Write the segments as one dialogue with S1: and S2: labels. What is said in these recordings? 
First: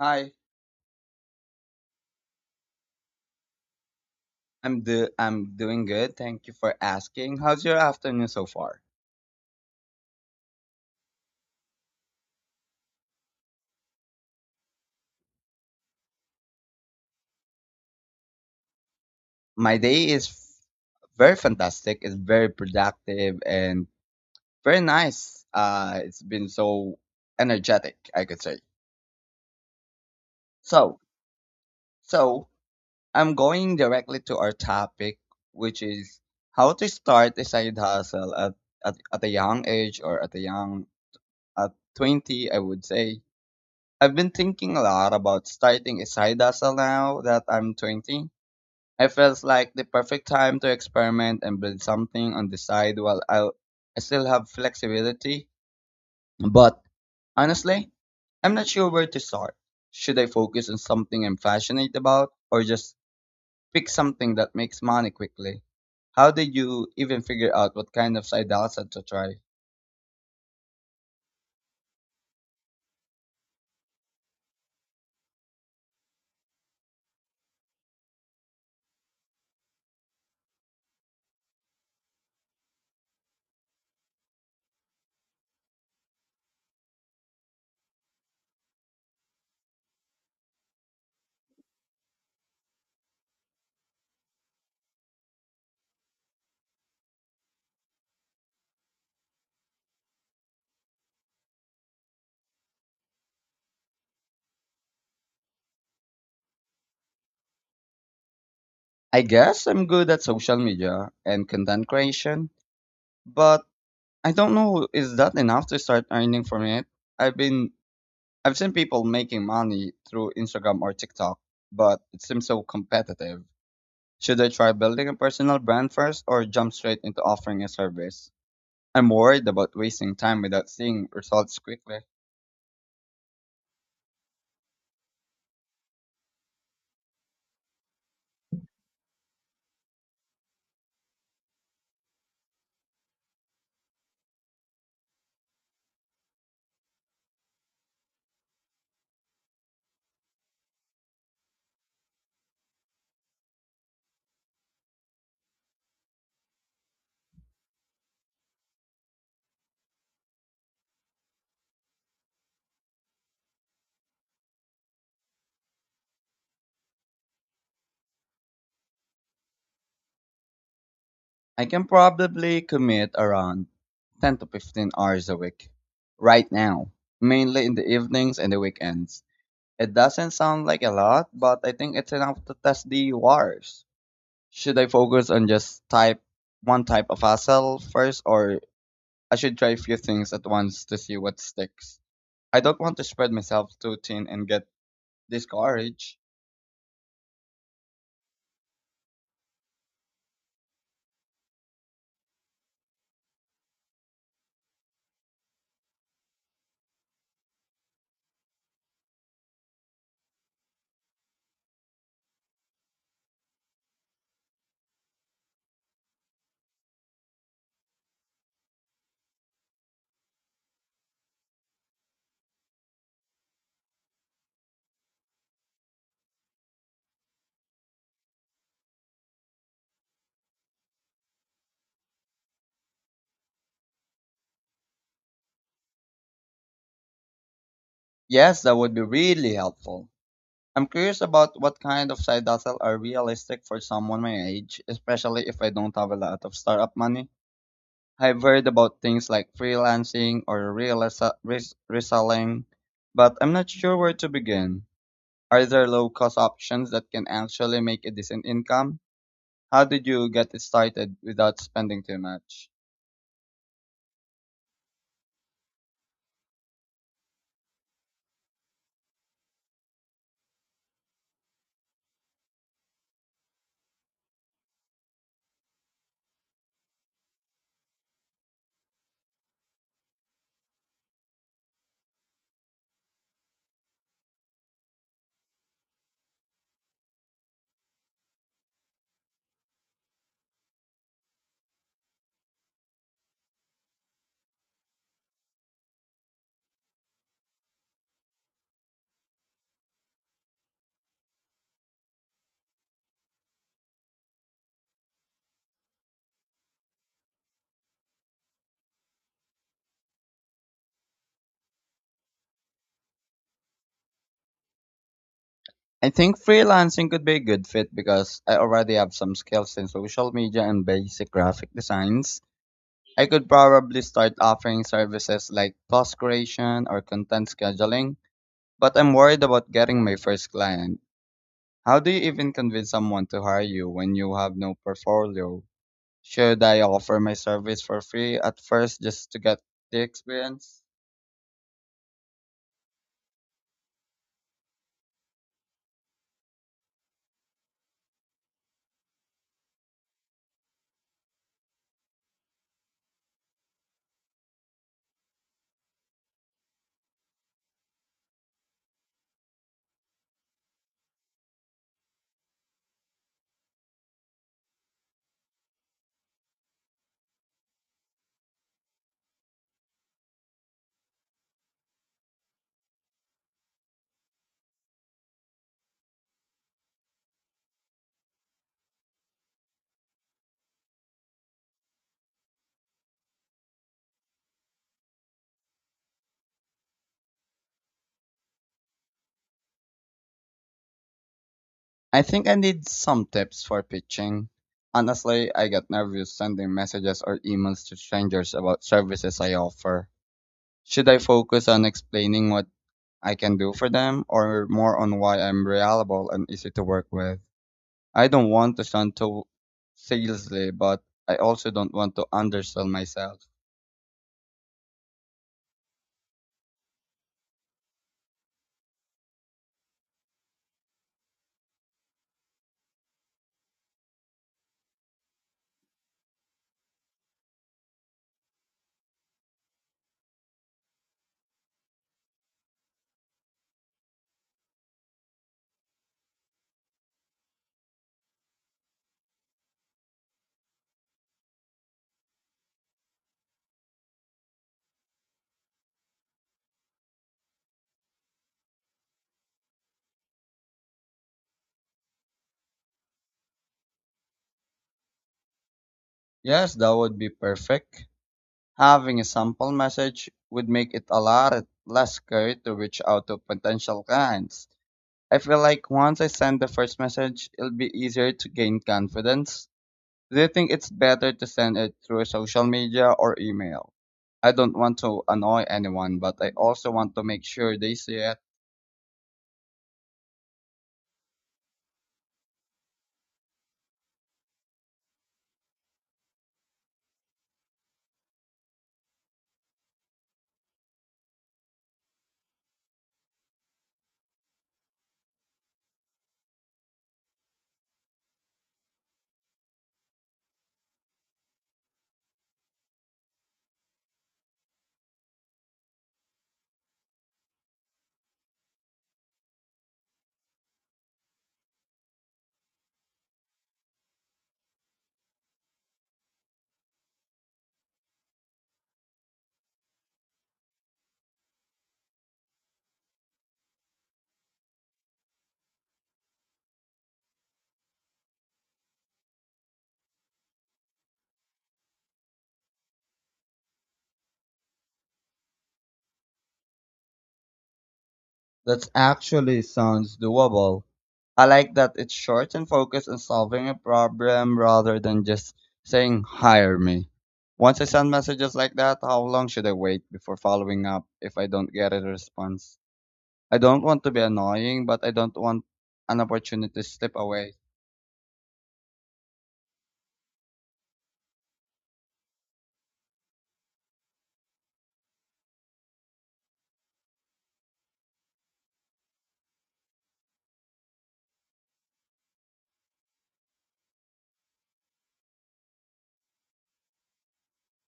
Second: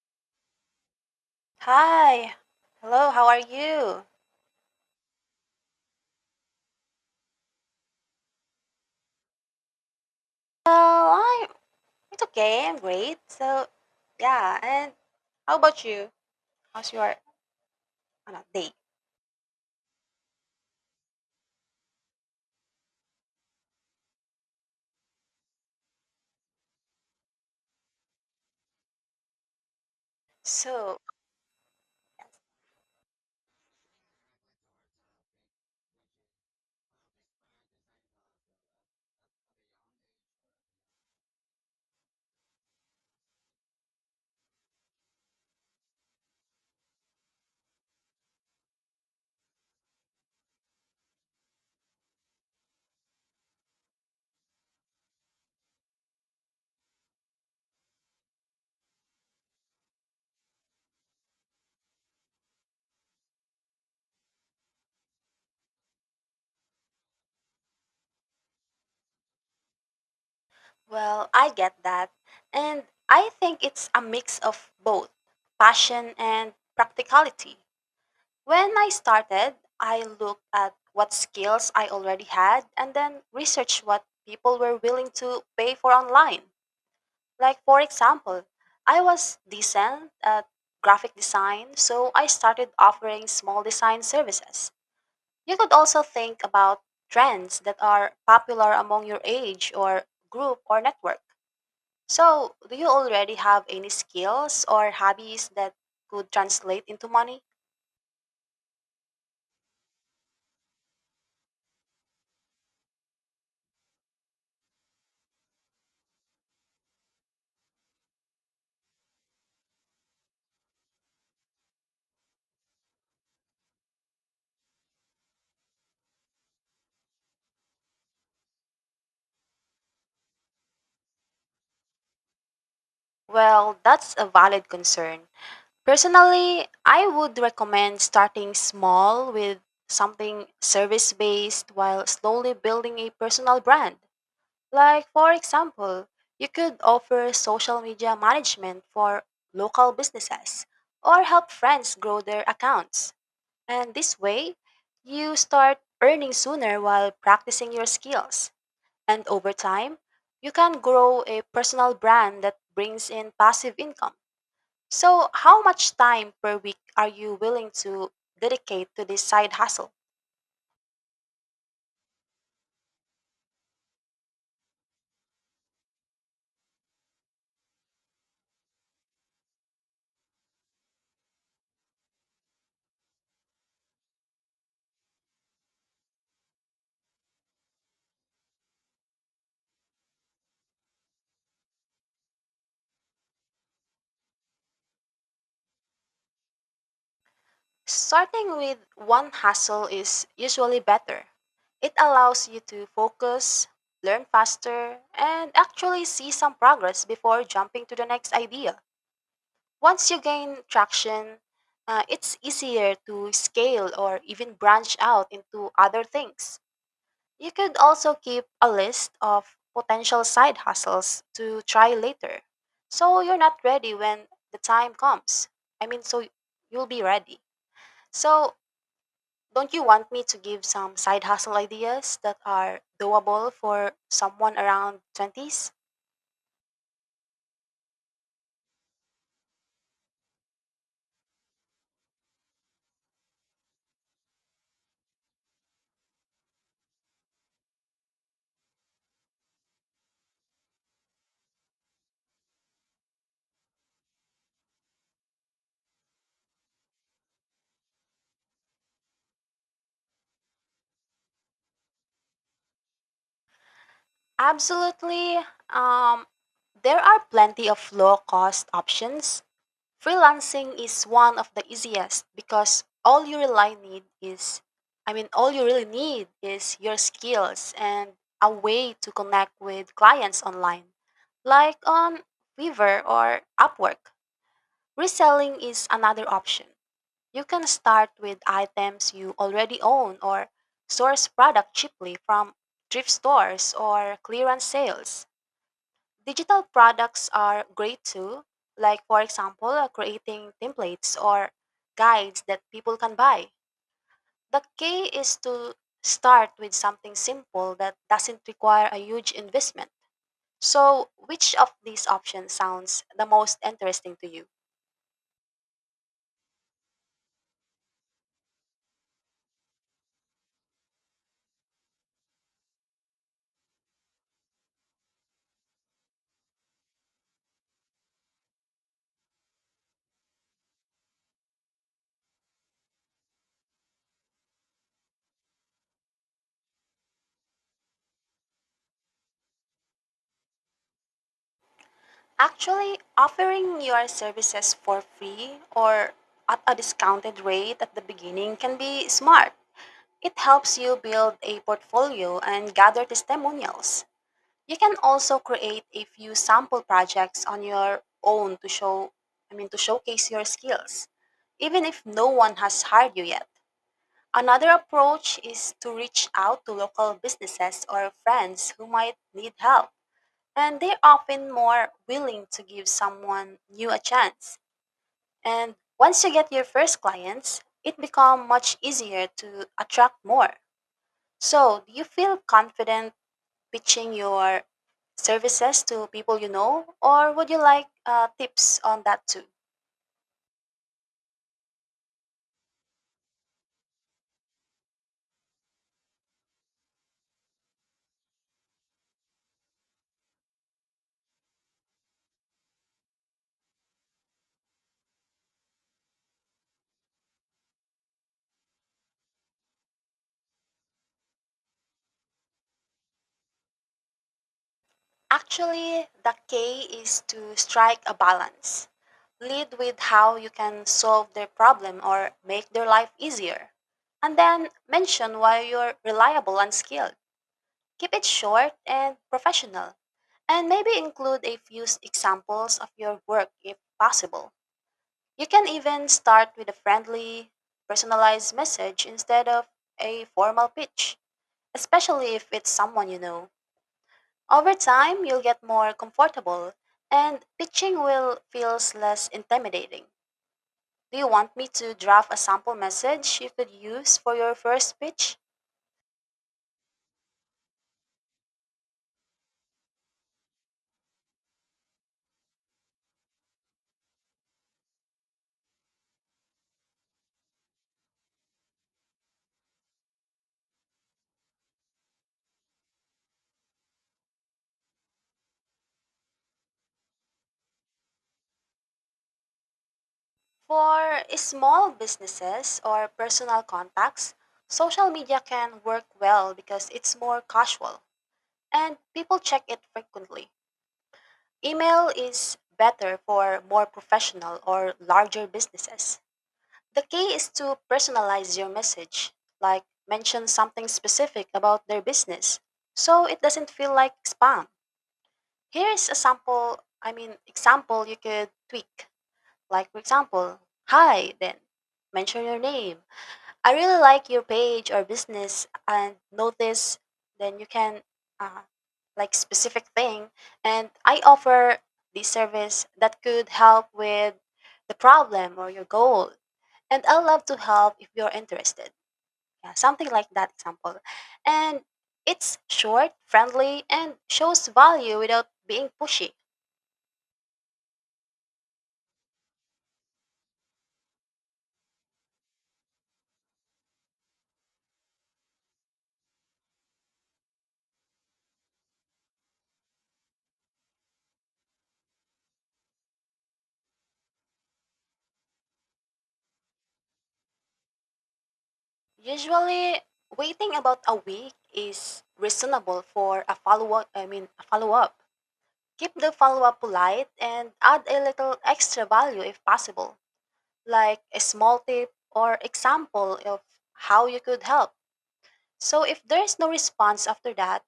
S1: Hi,
S2: Hi. Hello, how are you?
S1: I'm doing good. Thank you for asking. How's your afternoon so far?
S2: Well, I'm it's okay. I'm great. So, yeah, and how about you? How's your, oh, no, day?
S1: My day is very fantastic. It's very productive and very nice. It's been so energetic, I could say.
S2: So,
S1: So, so, I'm going directly to our topic, which is how to start a side hustle at at a young age or at a young at 20, I would say. I've been thinking a lot about starting a side hustle now that I'm 20. It feels like the perfect time to experiment and build something on the side while I still have flexibility. But honestly, I'm not sure where to start. Should I focus on something I'm passionate about or just pick something that makes money quickly? How did you even figure out what kind of side hustle to try?
S2: well, I get that. And I think it's a mix of both passion and practicality. When I started, I looked at what skills I already had and then researched what people were willing to pay for online. Like, for example, I was decent at graphic design, so I started offering small design services. You could also think about trends that are popular among your age or group or network. So, do you already have any skills or hobbies that could translate into money?
S1: I guess I'm good at social media and content creation, but I don't know, is that enough to start earning from it? I've been I've seen people making money through Instagram or TikTok, but it seems so competitive. Should I try building a personal brand first or jump straight into offering a service? I'm worried about wasting time without seeing results quickly.
S2: Well, that's a valid concern. Personally, I would recommend starting small with something service based while slowly building a personal brand. Like, for example, you could offer social media management for local businesses or help friends grow their accounts. And this way, you start earning sooner while practicing your skills. And over time, you can grow a personal brand that brings in passive income. So, how much time per week are you willing to dedicate to this side hustle?
S1: I can probably commit around 10 to 15 hours a week right now, mainly in the evenings and the weekends. It doesn't sound like a lot, but I think it's enough to test the waters. Should I focus on just type one type of hustle first, or I should try a few things at once to see what sticks? I don't want to spread myself too thin and get discouraged.
S2: Starting with one hustle is usually better. It allows you to focus, learn faster, and actually see some progress before jumping to the next idea. Once you gain traction, it's easier to scale or even branch out into other things. You could also keep a list of potential side hustles to try later. So you're not ready when the time comes. I mean, so you'll be ready. So, don't you want me to give some side hustle ideas that are doable for someone around 20s?
S1: Yes, that would be really helpful. I'm curious about what kind of side hustle are realistic for someone my age, especially if I don't have a lot of startup money. I've heard about things like freelancing or reselling, but I'm not sure where to begin. Are there low cost options that can actually make a decent income? How did you get it started without spending too much?
S2: Absolutely. Um, there are plenty of low cost options. Freelancing is one of the easiest because all you really need is, I mean, all you really need is your skills and a way to connect with clients online, like on Fiverr or Upwork. Reselling is another option. You can start with items you already own or source product cheaply from thrift stores or clearance sales. Digital products are great too, like for example, creating templates or guides that people can buy. The key is to start with something simple that doesn't require a huge investment. So, which of these options sounds the most interesting to you?
S1: I think freelancing could be a good fit because I already have some skills in social media and basic graphic designs. I could probably start offering services like post creation or content scheduling, but I'm worried about getting my first client. How do you even convince someone to hire you when you have no portfolio? Should I offer my service for free at first just to get the experience?
S2: Actually, offering your services for free or at a discounted rate at the beginning can be smart. It helps you build a portfolio and gather testimonials. You can also create a few sample projects on your own to show, I mean, to showcase your skills, even if no one has hired you yet. Another approach is to reach out to local businesses or friends who might need help, and they're often more willing to give someone new a chance. And once you get your first clients, it becomes much easier to attract more. So, do you feel confident pitching your services to people you know, or would you like tips on that too?
S1: I think I need some tips for pitching. Honestly, I get nervous sending messages or emails to strangers about services I offer. Should I focus on explaining what I can do for them, or more on why I'm reliable and easy to work with? I don't want to sound too salesy, but I also don't want to undersell myself.
S2: Actually, the key is to strike a balance. Lead with how you can solve their problem or make their life easier. And then mention why you're reliable and skilled. Keep it short and professional, and maybe include a few examples of your work if possible. You can even start with a friendly, personalized message instead of a formal pitch, especially if it's someone you know. Over time, you'll get more comfortable, and pitching will feels less intimidating. Do you want me to draft a sample message you could use for your first pitch?
S1: Yes, that would be perfect. Having a sample message would make it a lot less scary to reach out to potential clients. I feel like once I send the first message, it'll be easier to gain confidence. Do you think it's better to send it through social media or email? I don't want to annoy anyone, but I also want to make sure they see it.
S2: For small businesses or personal contacts, social media can work well because it's more casual and people check it frequently. Email is better for more professional or larger businesses. The key is to personalize your message, like mention something specific about their business so it doesn't feel like spam. Here is a sample, I mean, example you could tweak. Like, for example: hi, then mention your name, I really like your page or business and notice, then you can, uh, like specific thing, and I offer this service that could help with the problem or your goal, and I love to help if you're interested. Yeah, something like that example. And it's short, friendly, and shows value without being pushy.
S1: That actually sounds doable. I like that it's short and focused on solving a problem rather than just saying, "Hire me." Once I send messages like that, how long should I wait before following up if I don't get a response? I don't want to be annoying, but I don't want an opportunity to slip away.
S2: Usually waiting about a week is reasonable for a follow up, I mean, a follow up. Keep the follow up polite and add a little extra value if possible, like a small tip or example of how you could help. So if there is no response after that,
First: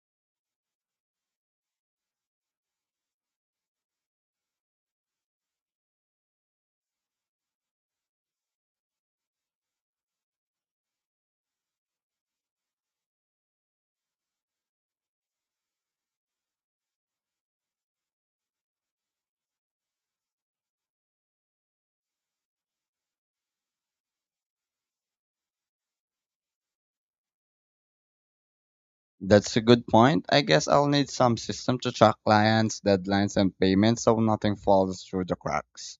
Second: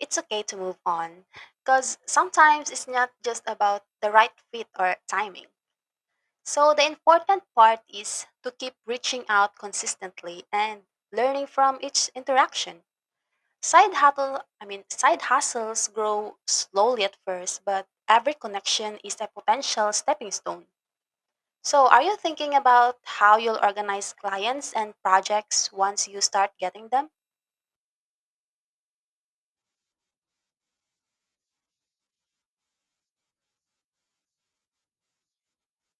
S2: it's okay to move on, because sometimes it's not just about the right fit or timing. So the important part is to keep reaching out consistently and learning from each interaction. Side hustle, I mean, side hustles grow slowly at first, but every connection is a potential stepping stone. So, are you thinking about how you'll organize clients and projects once you start getting them?
S1: That's a good point. I guess I'll need some system to track clients, deadlines, and payments so nothing falls through the cracks.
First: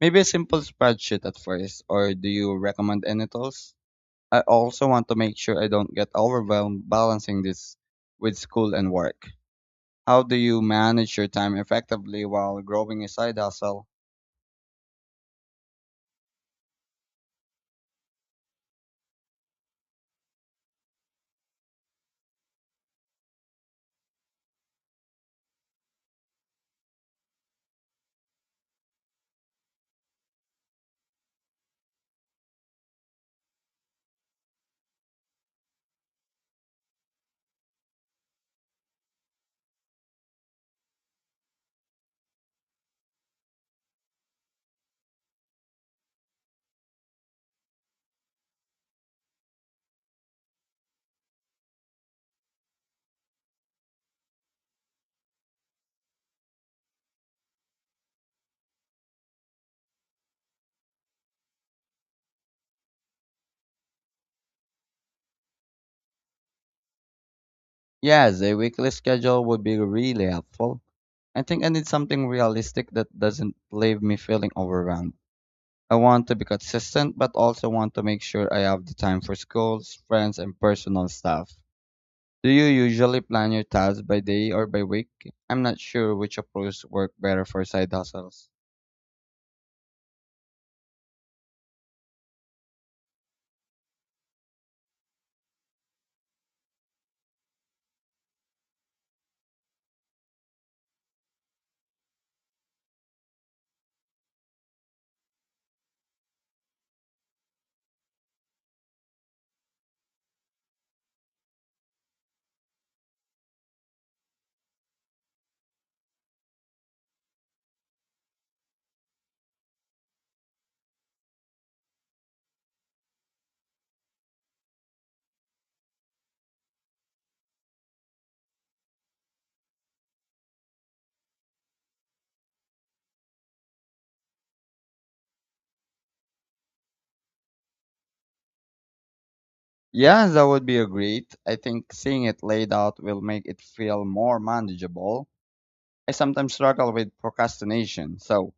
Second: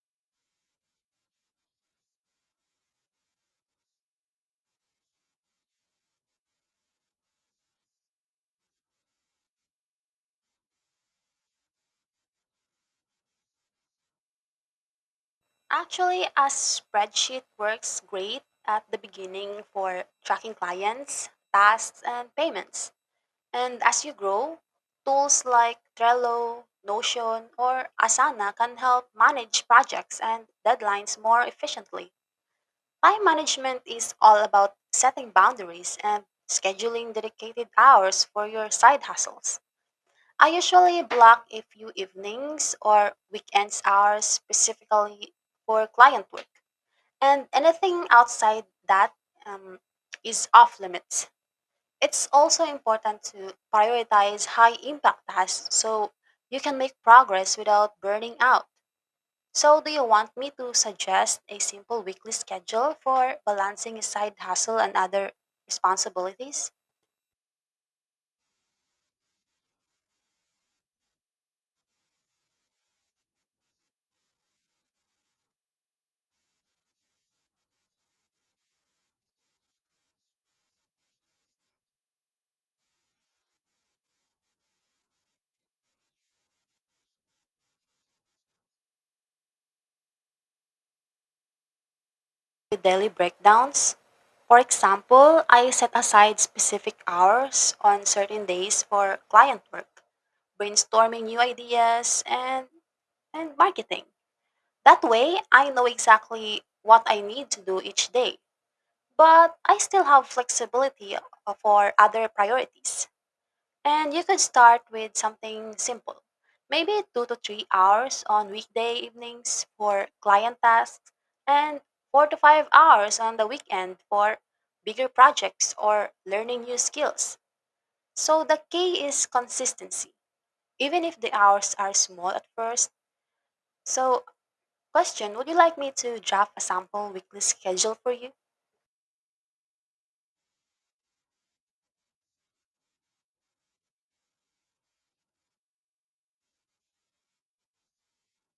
S1: Maybe a simple spreadsheet at first, or do you recommend any tools? I also want to make sure I don't get overwhelmed balancing this with school and work. How do you manage your time effectively while growing a side hustle?
S2: Actually, a spreadsheet works great at the beginning for tracking clients, tasks, and payments. And as you grow, tools like Trello, Notion, or Asana can help manage projects and deadlines more efficiently. Time management is all about setting boundaries and scheduling dedicated hours for your side hustles. I usually block a few evenings or weekends hours specifically for client work, and anything outside that um, is off limits. It's also important to prioritize high impact tasks so you can make progress without burning out. So, do you want me to suggest a simple weekly schedule for balancing side hustle and other responsibilities
S1: Yes, a weekly schedule would be really helpful. I think I need something realistic that doesn't leave me feeling overwhelmed. I want to be consistent, but also want to make sure I have the time for schools, friends, and personal stuff. Do you usually plan your tasks by day or by week? I'm not sure which approach work better for side hustles.
S2: with daily breakdowns? For example, I set aside specific hours on certain days for client work, brainstorming new ideas, and marketing. That way, I know exactly what I need to do each day, but I still have flexibility for other priorities. And you can start with something simple. Maybe 2 to 3 hours on weekday evenings for client tasks and 4 to 5 hours on the weekend for bigger projects or learning new skills. So the key is consistency, even if the hours are small at first. So, question. Would you like me to draft a sample weekly schedule for you?
S1: Yeah, that would be a great. I think seeing it laid out will make it feel more manageable. I sometimes struggle with procrastination, so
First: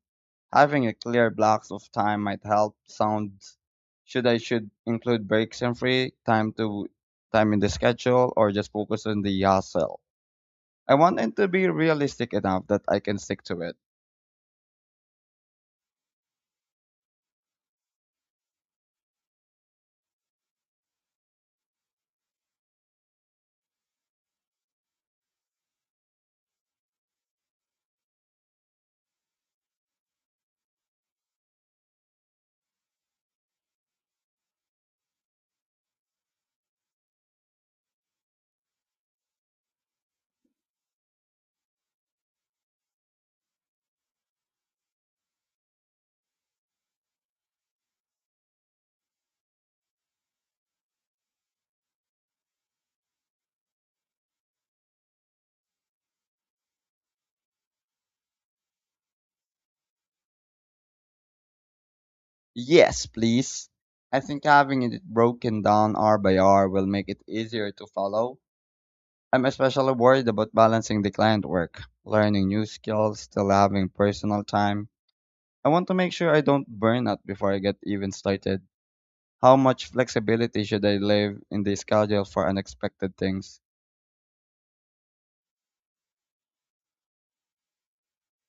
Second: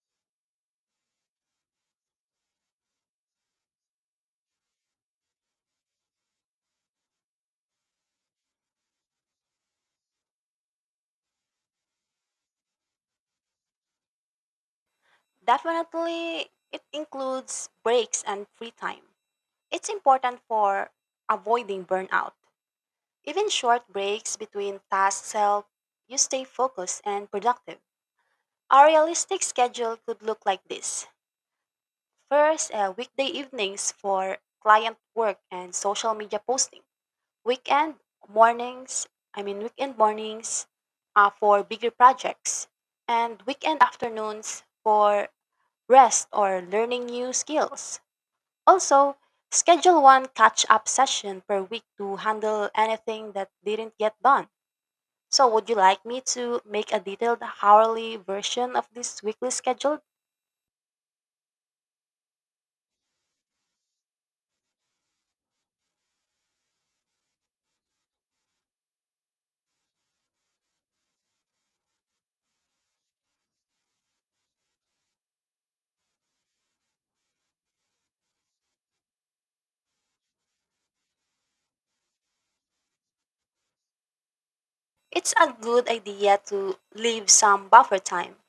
S1: having a clear blocks of time might help. Sounds should I should include breaks and free time to time in the schedule or just focus on the hustle. I want it to be realistic enough that I can stick to it.
S2: Definitely, it includes breaks and free time. It's important for avoiding burnout. Even short breaks between tasks help you stay focused and productive. A realistic schedule could look like this. First, weekday evenings for client work and social media posting. Weekend mornings, I mean, weekend mornings, for bigger projects. And weekend afternoons for rest or learning new skills. Also, schedule one catch-up session per week to handle anything that didn't get done. So, would you like me to make a detailed hourly version of this weekly schedule?
S1: Yes, please. I think having it broken down hour by hour will make it easier to follow. I'm especially worried about balancing the client work, learning new skills, still having personal time. I want to make sure I don't burn out before I get even started. How much flexibility should I leave in the schedule for unexpected things?
S2: It's a good idea to leave some buffer time,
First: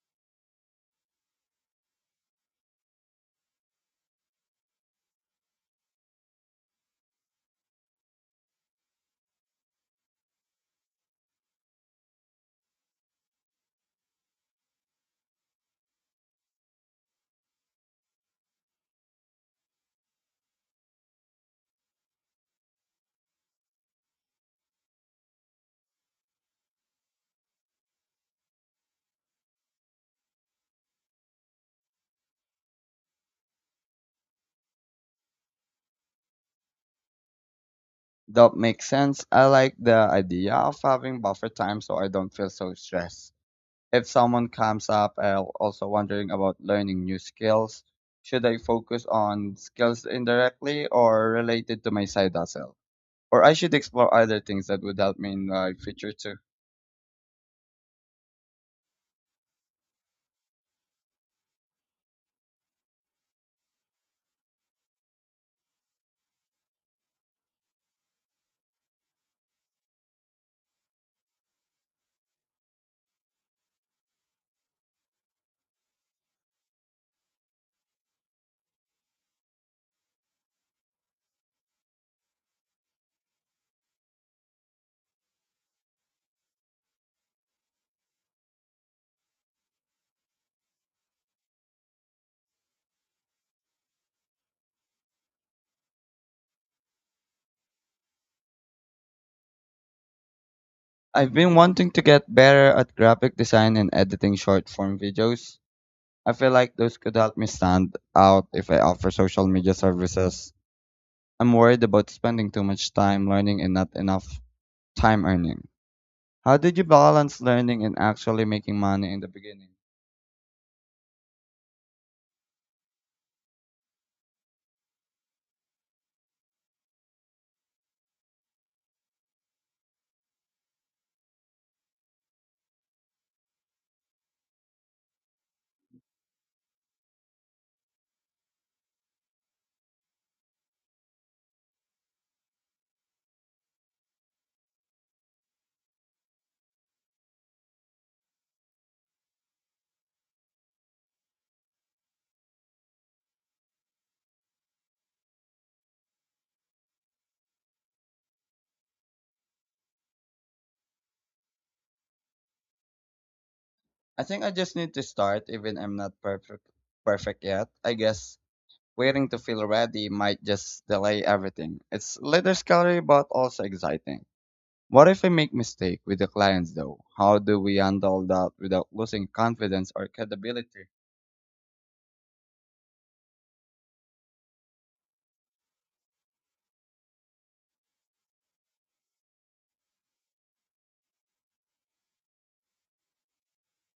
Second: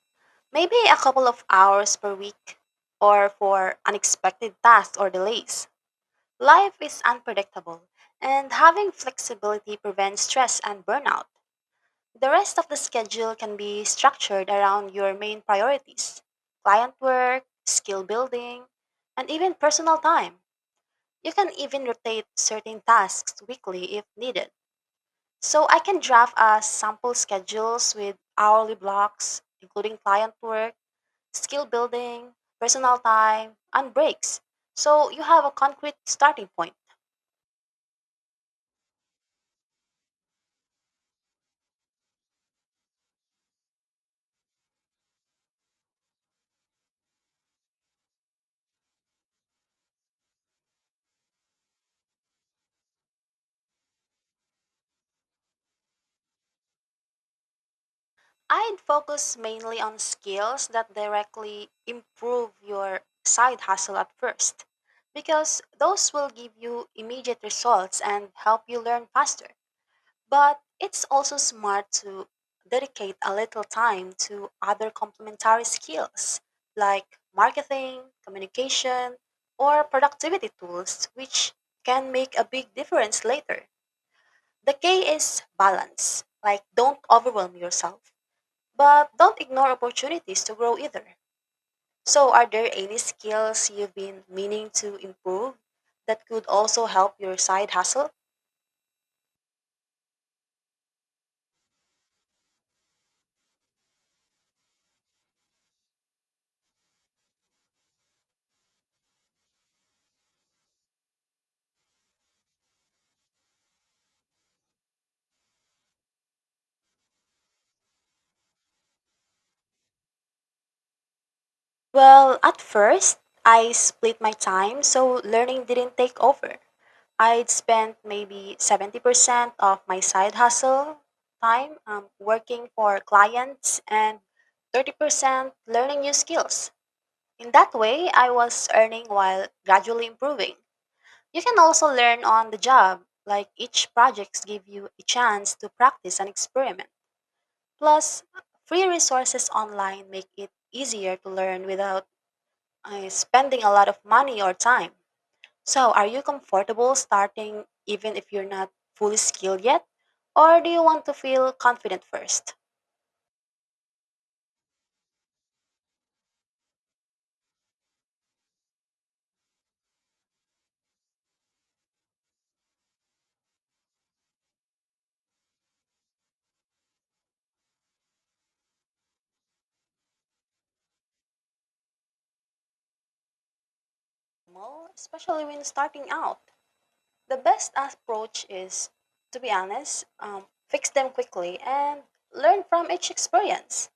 S2: maybe a couple of hours per week, or for unexpected tasks or delays. Life is unpredictable, and having flexibility prevents stress and burnout. The rest of the schedule can be structured around your main priorities: client work, skill building, and even personal time. You can even rotate certain tasks weekly if needed. So I can draft a sample schedules with hourly blocks, including client work, skill building, personal time, and breaks. So you have a concrete starting point.
S1: That makes sense. I like the idea of having buffer time so I don't feel so stressed. If someone comes up, also wondering about learning new skills, should I focus on skills indirectly or related to my side hustle? Or I should explore other things that would help me in my future too.
S2: I'd focus mainly on skills that directly improve your side hustle at first, because those will give you immediate results and help you learn faster. But it's also smart to dedicate a little time to other complementary skills like marketing, communication, or productivity tools, which can make a big difference later. The key is balance, like don't overwhelm yourself, but don't ignore opportunities to grow either. So, are there any skills you've been meaning to improve that could also help your side hustle?
S1: I've been wanting to get better at graphic design and editing short form videos. I feel like those could help me stand out if I offer social media services. I'm worried about spending too much time learning and not enough time earning. How did you balance learning and actually making money in the beginning?
S2: Well, at first, I split my time, so learning didn't take over. I'd spent maybe 70% of my side hustle time working for clients and 30% learning new skills. In that way, I was earning while gradually improving. You can also learn on the job, like each projects give you a chance to practice and experiment. Plus, free resources online make it easier to learn without spending a lot of money or time. So, are you comfortable starting even if you're not fully skilled yet? Or do you want to feel confident first?
S1: I think I just need to start even I'm not perfect yet. I guess waiting to feel ready might just delay everything. It's a little scary but also exciting. What if I make mistake with the clients though? How do we handle that without losing confidence or credibility?
S2: Well, especially when starting out, the best approach is, to be honest, fix them quickly and learn from each experience.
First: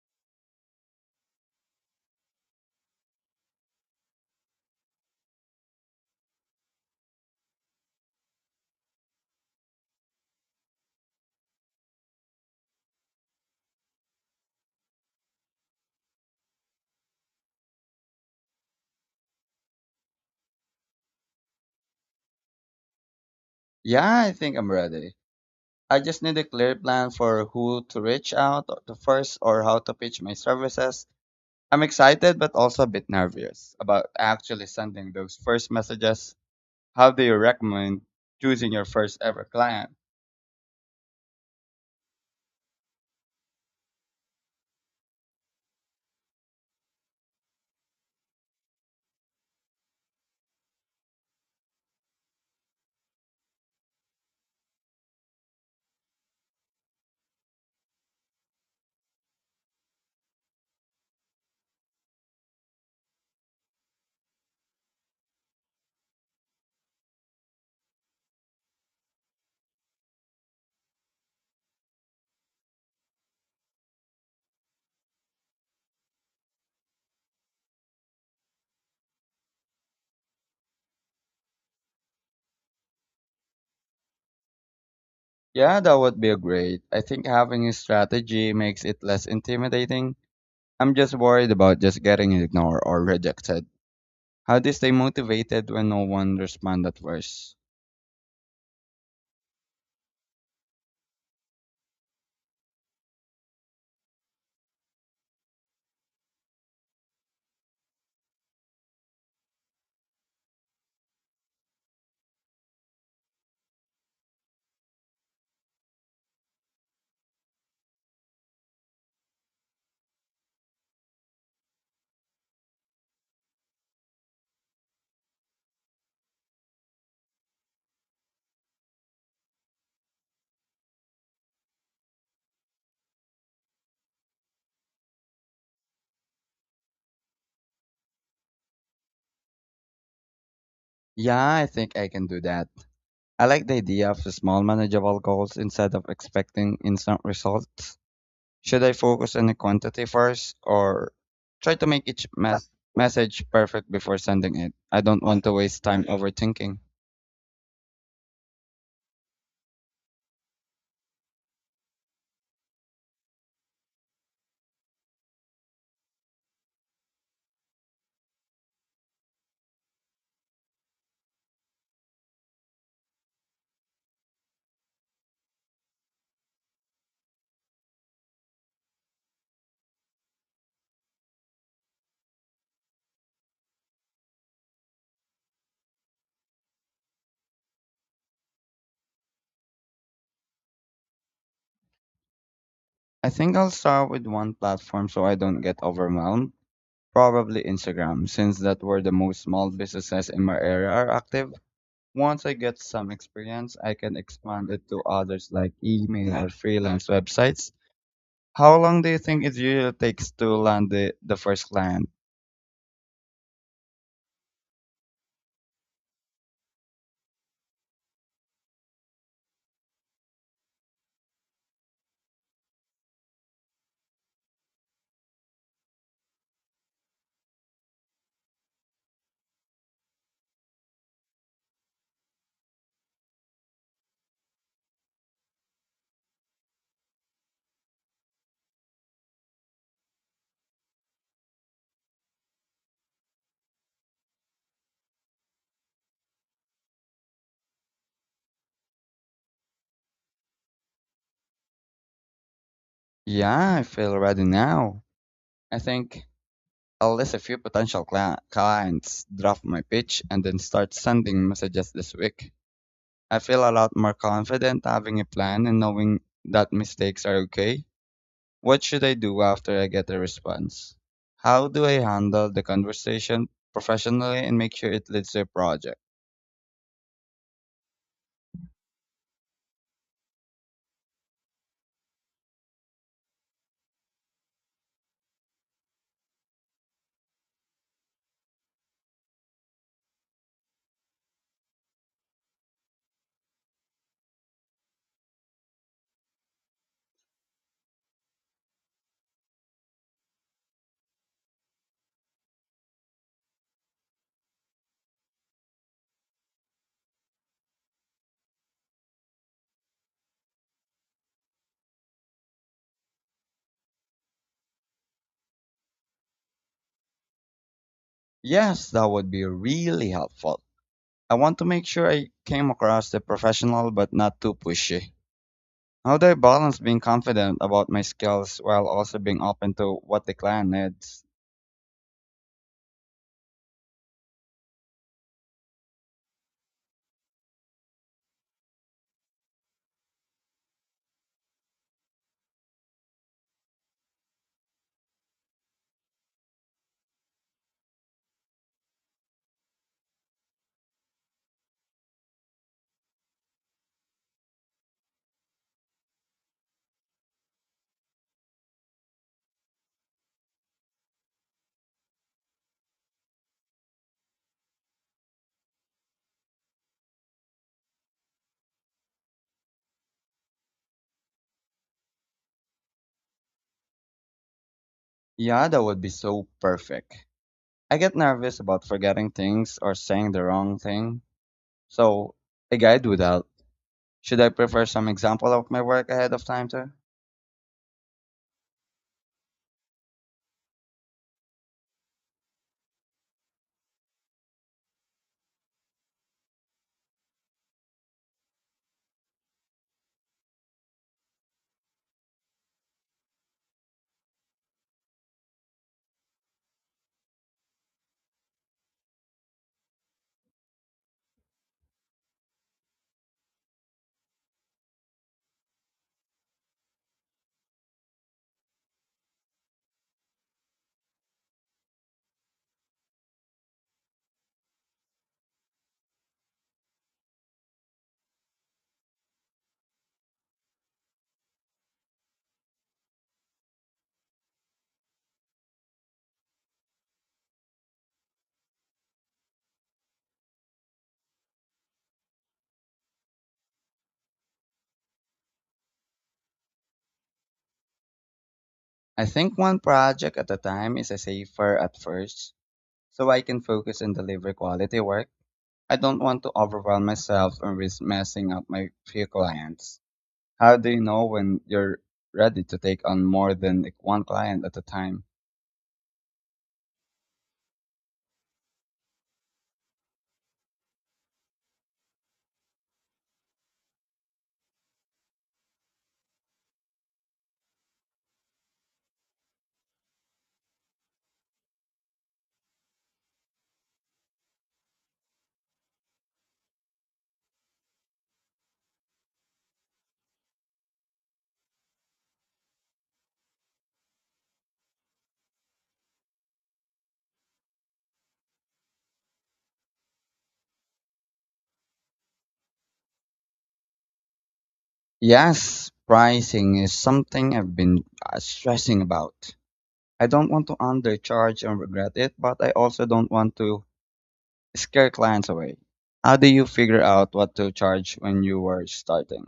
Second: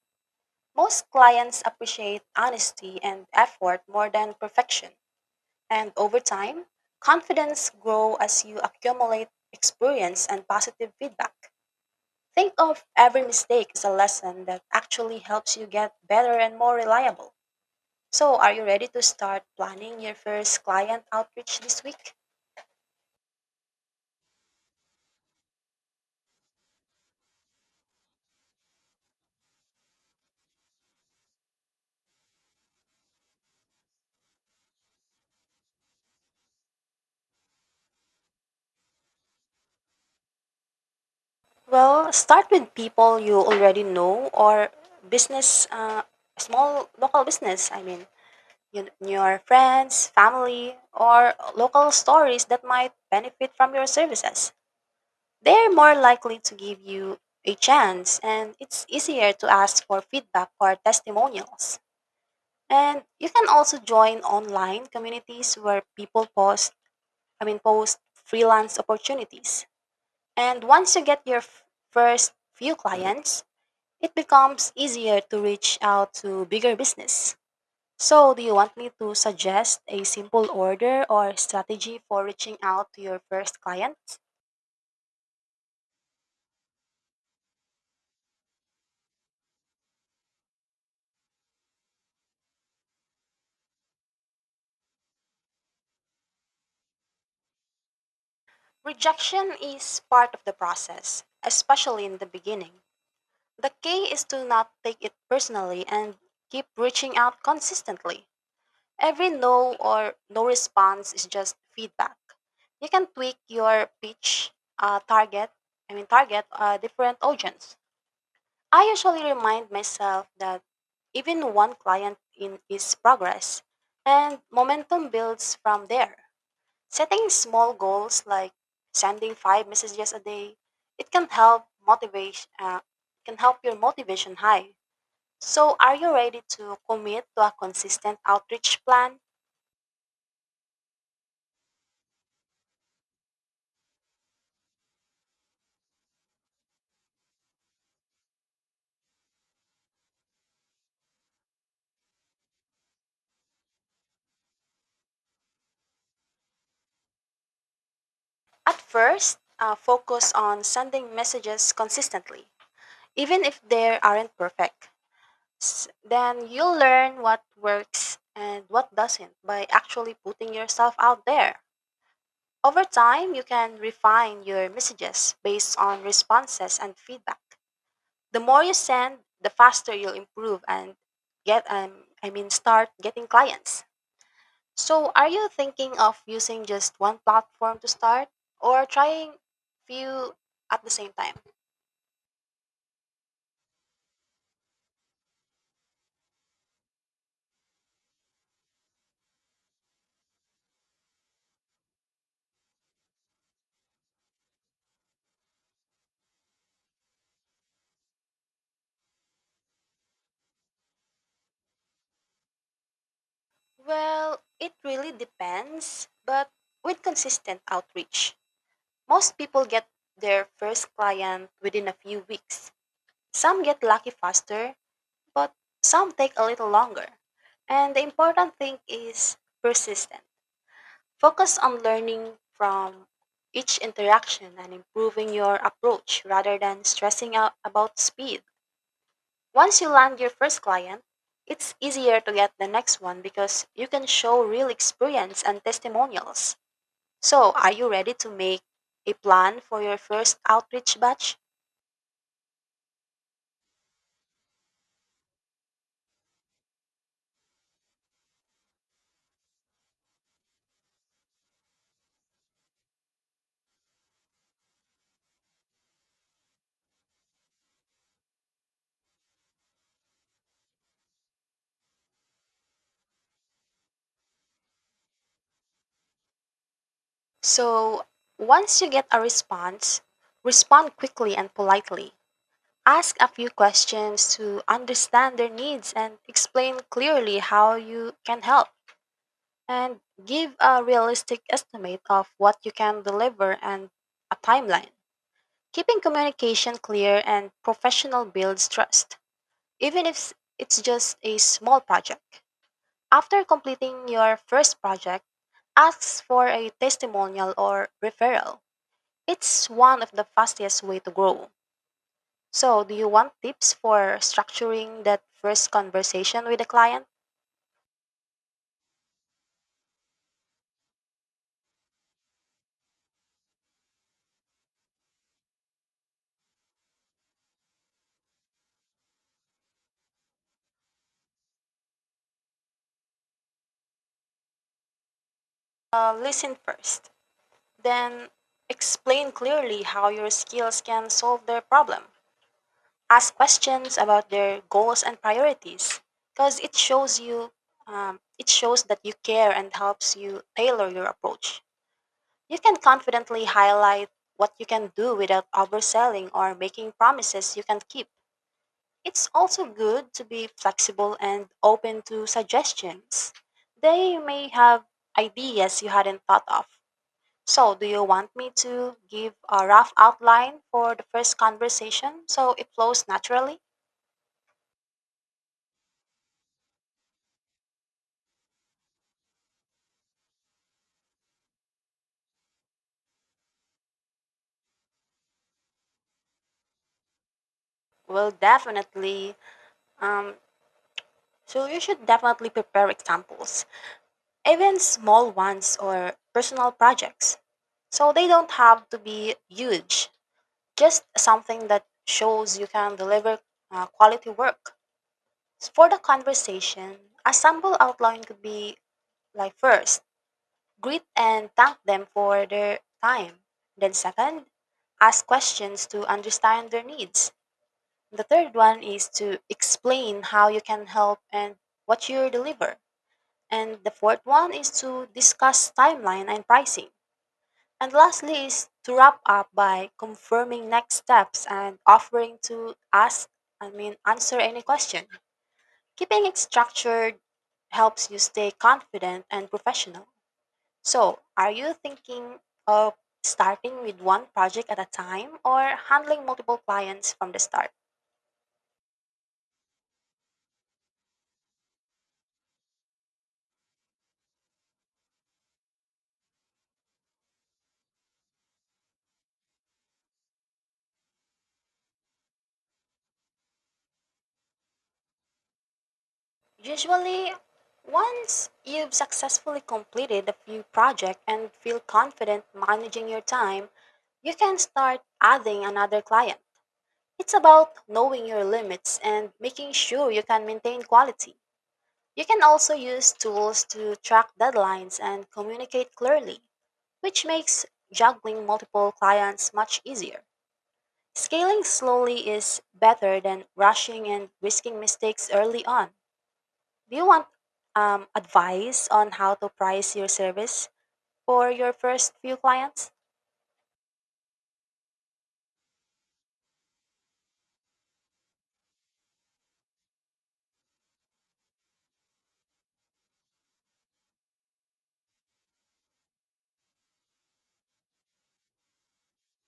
S2: Most clients appreciate honesty and effort more than perfection. And over time, confidence grows as you accumulate experience and positive feedback. Think of every mistake as a lesson that actually helps you get better and more reliable. So, are you ready to start planning your first client outreach this week?
S1: Yeah, I think I'm ready. I just need a clear plan for who to reach out to first or how to pitch my services. I'm excited but also a bit nervous about actually sending those first messages. How do you recommend choosing your first ever client?
S2: Well, start with people you already know, or business, uh, small local business, I mean, you, your friends, family, or local stories that might benefit from your services. They're more likely to give you a chance, and it's easier to ask for feedback or testimonials. And you can also join online communities where people post, post freelance opportunities. And once you get your first few clients, it becomes easier to reach out to bigger business. So, do you want me to suggest a simple order or strategy for reaching out to your first client?
S1: Yeah, that would be great. I think having a strategy makes it less intimidating. I'm just worried about just getting ignored or rejected. How do you stay motivated when no one responds at first?
S2: Rejection is part of the process, especially in the beginning. The key is to not take it personally and keep reaching out consistently. Every no or no response is just feedback. You can tweak your pitch target, target a different audience. I usually remind myself that even one client in is progress, and momentum builds from there. Setting small goals like sending 5 messages a day, it can help motivation, can help your motivation high. So, are you ready to commit to a consistent outreach plan?
S1: Yeah, I think I can do that. I like the idea of small, manageable goals instead of expecting instant results. Should I focus on the quantity first, or try to make each message perfect before sending it? I don't want to waste time overthinking.
S2: At first, focus on sending messages consistently, even if they aren't perfect. Then you'll learn what works and what doesn't by actually putting yourself out there. Over time, you can refine your messages based on responses and feedback. The more you send, the faster you'll improve and get start getting clients. So, are you thinking of using just one platform to start or trying few at the same time?
S1: I think I'll start with one platform so I don't get overwhelmed. Probably Instagram, since that where the most small businesses in my area are active. Once I get some experience, I can expand it to others like email or freelance websites. How long do you think it usually takes to land the first client?
S2: Well, it really depends, but with consistent outreach, most people get their first client within a few weeks. Some get lucky faster, but some take a little longer. And the important thing is persistent. Focus on learning from each interaction and improving your approach rather than stressing out about speed. Once you land your first client, it's easier to get the next one because you can show real experience and testimonials. So, are you ready to make a plan for your first outreach batch?
S1: Yeah, I feel ready now. I think I'll list a few potential clients, draft my pitch, and then start sending messages this week. I feel a lot more confident having a plan and knowing that mistakes are okay. What should I do after I get a response? How do I handle the conversation professionally and make sure it leads to a project?
S2: So, once you get a response, respond quickly and politely. Ask a few questions to understand their needs and explain clearly how you can help. And give a realistic estimate of what you can deliver and a timeline. Keeping communication clear and professional builds trust, even if it's just a small project. After completing your first project, ask for a testimonial or referral. It's one of the fastest way to grow. So, do you want tips for structuring that first conversation with a client?
S1: Yes, that would be really helpful. I want to make sure I came across as professional but not too pushy. How do I balance being confident about my skills while also being open to what the client needs?
S2: Listen first, then explain clearly how your skills can solve their problem. Ask questions about their goals and priorities because it shows you it shows that you care and helps you tailor your approach. You can confidently highlight what you can do without overselling or making promises you can't keep. It's also good to be flexible and open to suggestions. They may have ideas you hadn't thought of. So do you want me to give a rough outline for the first conversation so it flows naturally?
S1: Yeah, that would be so perfect. I get nervous about forgetting things or saying the wrong thing, so a guide would help. Should I prefer some example of my work ahead of time too?
S2: Well, definitely. Um, so you should definitely prepare examples, even small ones or personal projects. So they don't have to be huge, just something that shows you can deliver quality work. For the conversation, a sample outline could be like first, greet and thank them for their time. Then, second, ask questions to understand their needs. The third one is to explain how you can help and what you deliver. And the fourth one is to discuss timeline and pricing. And lastly is to wrap up by confirming next steps and offering to answer any question. Keeping it structured helps you stay confident and professional. So, are you thinking of starting with one project at a time or handling multiple clients from the start?
S1: I think one project at a time is a safer at first, so I can focus and deliver quality work. I don't want to overwhelm myself and risk messing up my few clients. How do you know when you're ready to take on more than like one client at a time?
S2: Usually, once you've successfully completed a few projects and feel confident managing your time, you can start adding another client. It's about knowing your limits and making sure you can maintain quality. You can also use tools to track deadlines and communicate clearly, which makes juggling multiple clients much easier. Scaling slowly is better than rushing and risking mistakes early on. Do you want advice on how to price your service for your first few clients?
S1: Yes, pricing is something I've been stressing about. I don't want to undercharge and regret it, but I also don't want to scare clients away. How do you figure out what to charge when you were starting?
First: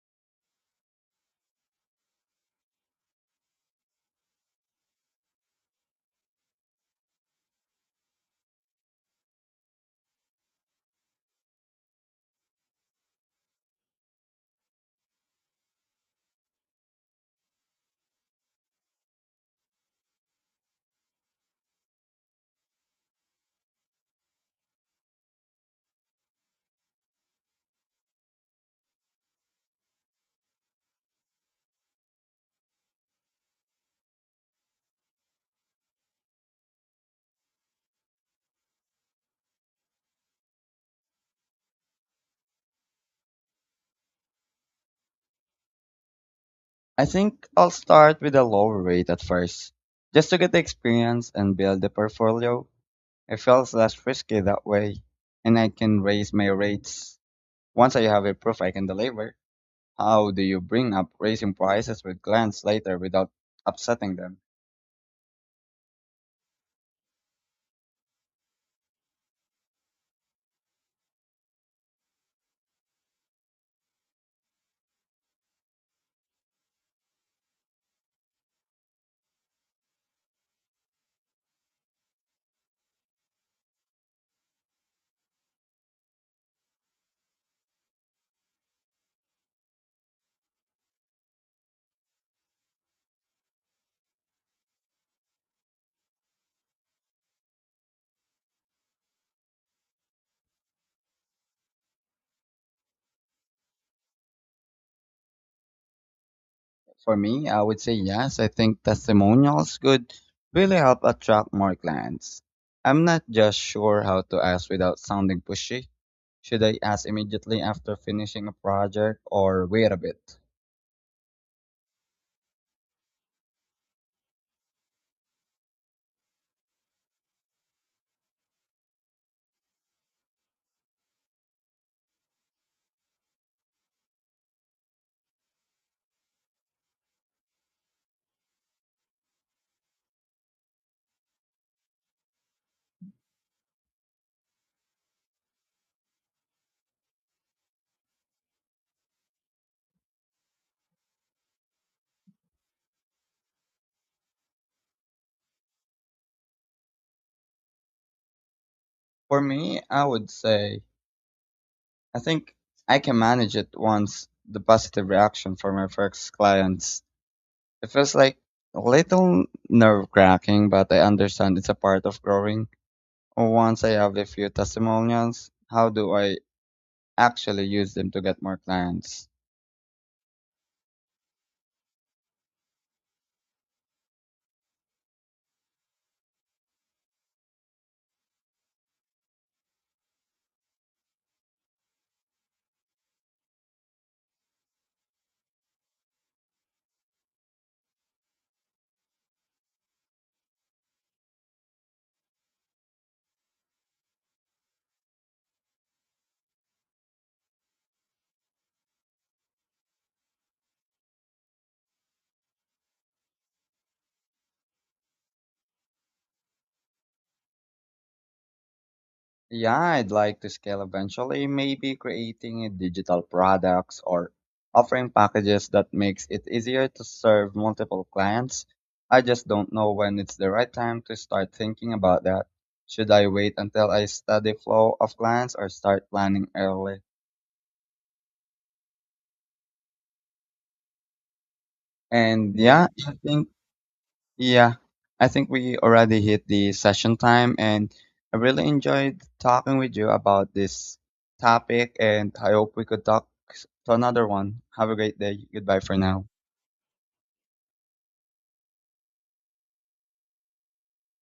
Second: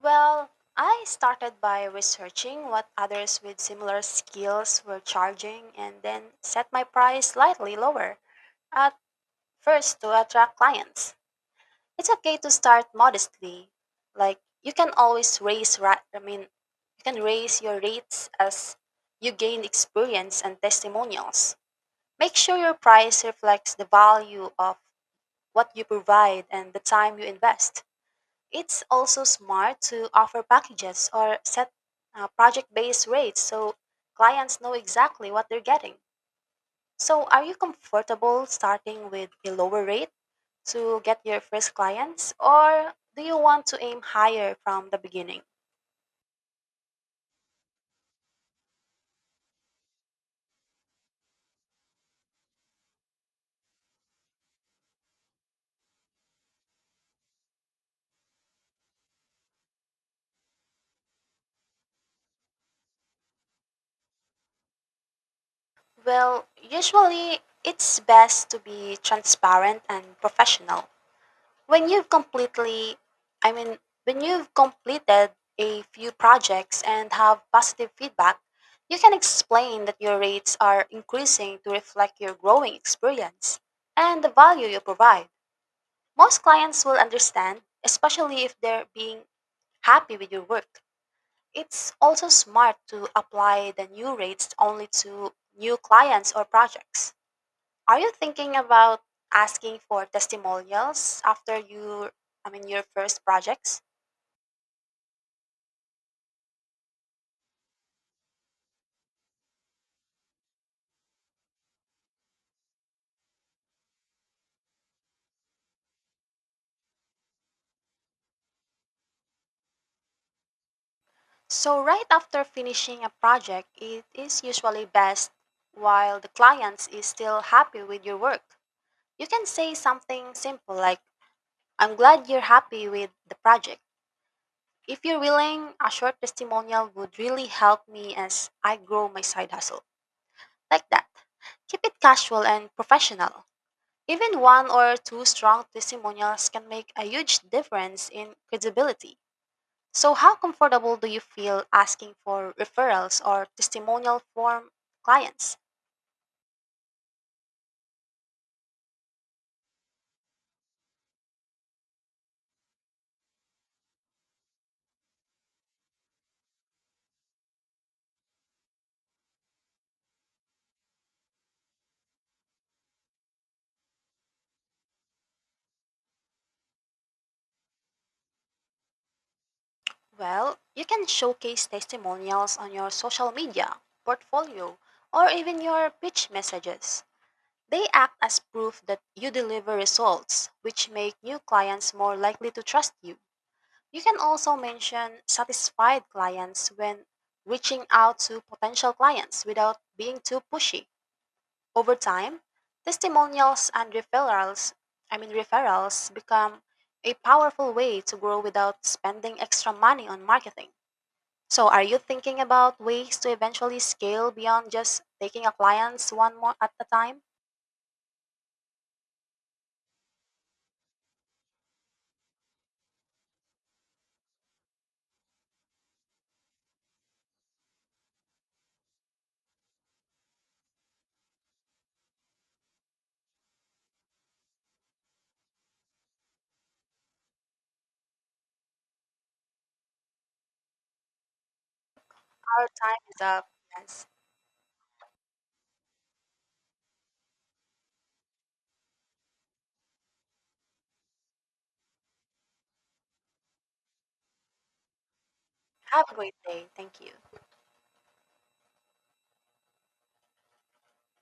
S2: Well, I started by researching what others with similar skills were charging and then set my price slightly lower at first to attract clients. It's okay to start modestly. Like you can always raise ra- I mean you can raise your rates as you gain experience and testimonials. Make sure your price reflects the value of what you provide, and the time you invest. It's also smart to offer packages or set project based rates so clients know exactly what they're getting. So, are you comfortable starting with a lower rate to get your first clients, or do you want to aim higher from the beginning?
S1: I think I'll start with a lower rate at first, just to get the experience and build the portfolio. It feels less risky that way, and I can raise my rates once I have a proof I can deliver. How do you bring up raising prices with clients later without upsetting them?
S2: Well, usually it's best to be transparent and professional. When you've completely, I mean, when you've completed a few projects and have positive feedback, you can explain that your rates are increasing to reflect your growing experience and the value you provide. Most clients will understand, especially if they're being happy with your work. It's also smart to apply the new rates only to new clients or projects. Are you thinking about asking for testimonials after your first projects?
S1: For me, I would say yes. I think testimonials could really help attract more clients. I'm not just sure how to ask without sounding pushy. Should I ask immediately after finishing a project or wait a bit?
S2: So right after finishing a project, it is usually best while the clients is still happy with your work. You can say something simple like I'm glad you're happy with the project. If you're willing, a short testimonial would really help me as I grow my side hustle. Like that. Keep it casual and professional. Even one or two strong testimonials can make a huge difference in credibility. So, how comfortable do you feel asking for referrals or testimonial from clients?
S1: For me, I would say I think I can manage it once the positive reaction from my first clients. It feels like a little nerve cracking, but I understand it's a part of growing. Once I have a few testimonials, how do I actually use them to get more clients?
S2: Well, you can showcase testimonials on your social media, portfolio, or even your pitch messages. They act as proof that you deliver results, which make new clients more likely to trust you. You can also mention satisfied clients when reaching out to potential clients without being too pushy. Over time, testimonials and referrals, I mean referrals become a powerful way to grow without spending extra money on marketing. So are you thinking about ways to eventually scale beyond just taking a clients one more at a time?
S1: Yeah, I'd like to scale eventually, maybe creating a digital products or offering packages that makes it easier to serve multiple clients. I just don't know when it's the right time to start thinking about that. Should I wait until I study flow of clients or start planning early? And
S2: Our
S1: yeah,
S2: time
S1: I
S2: is up.
S1: think.
S2: Yes.
S1: Yeah, I think we already hit the session time, and I really enjoyed talking with you about this topic. And I hope we could talk to another one. Have a great day. Goodbye for
S2: Have a
S1: now.
S2: great day. Thank you.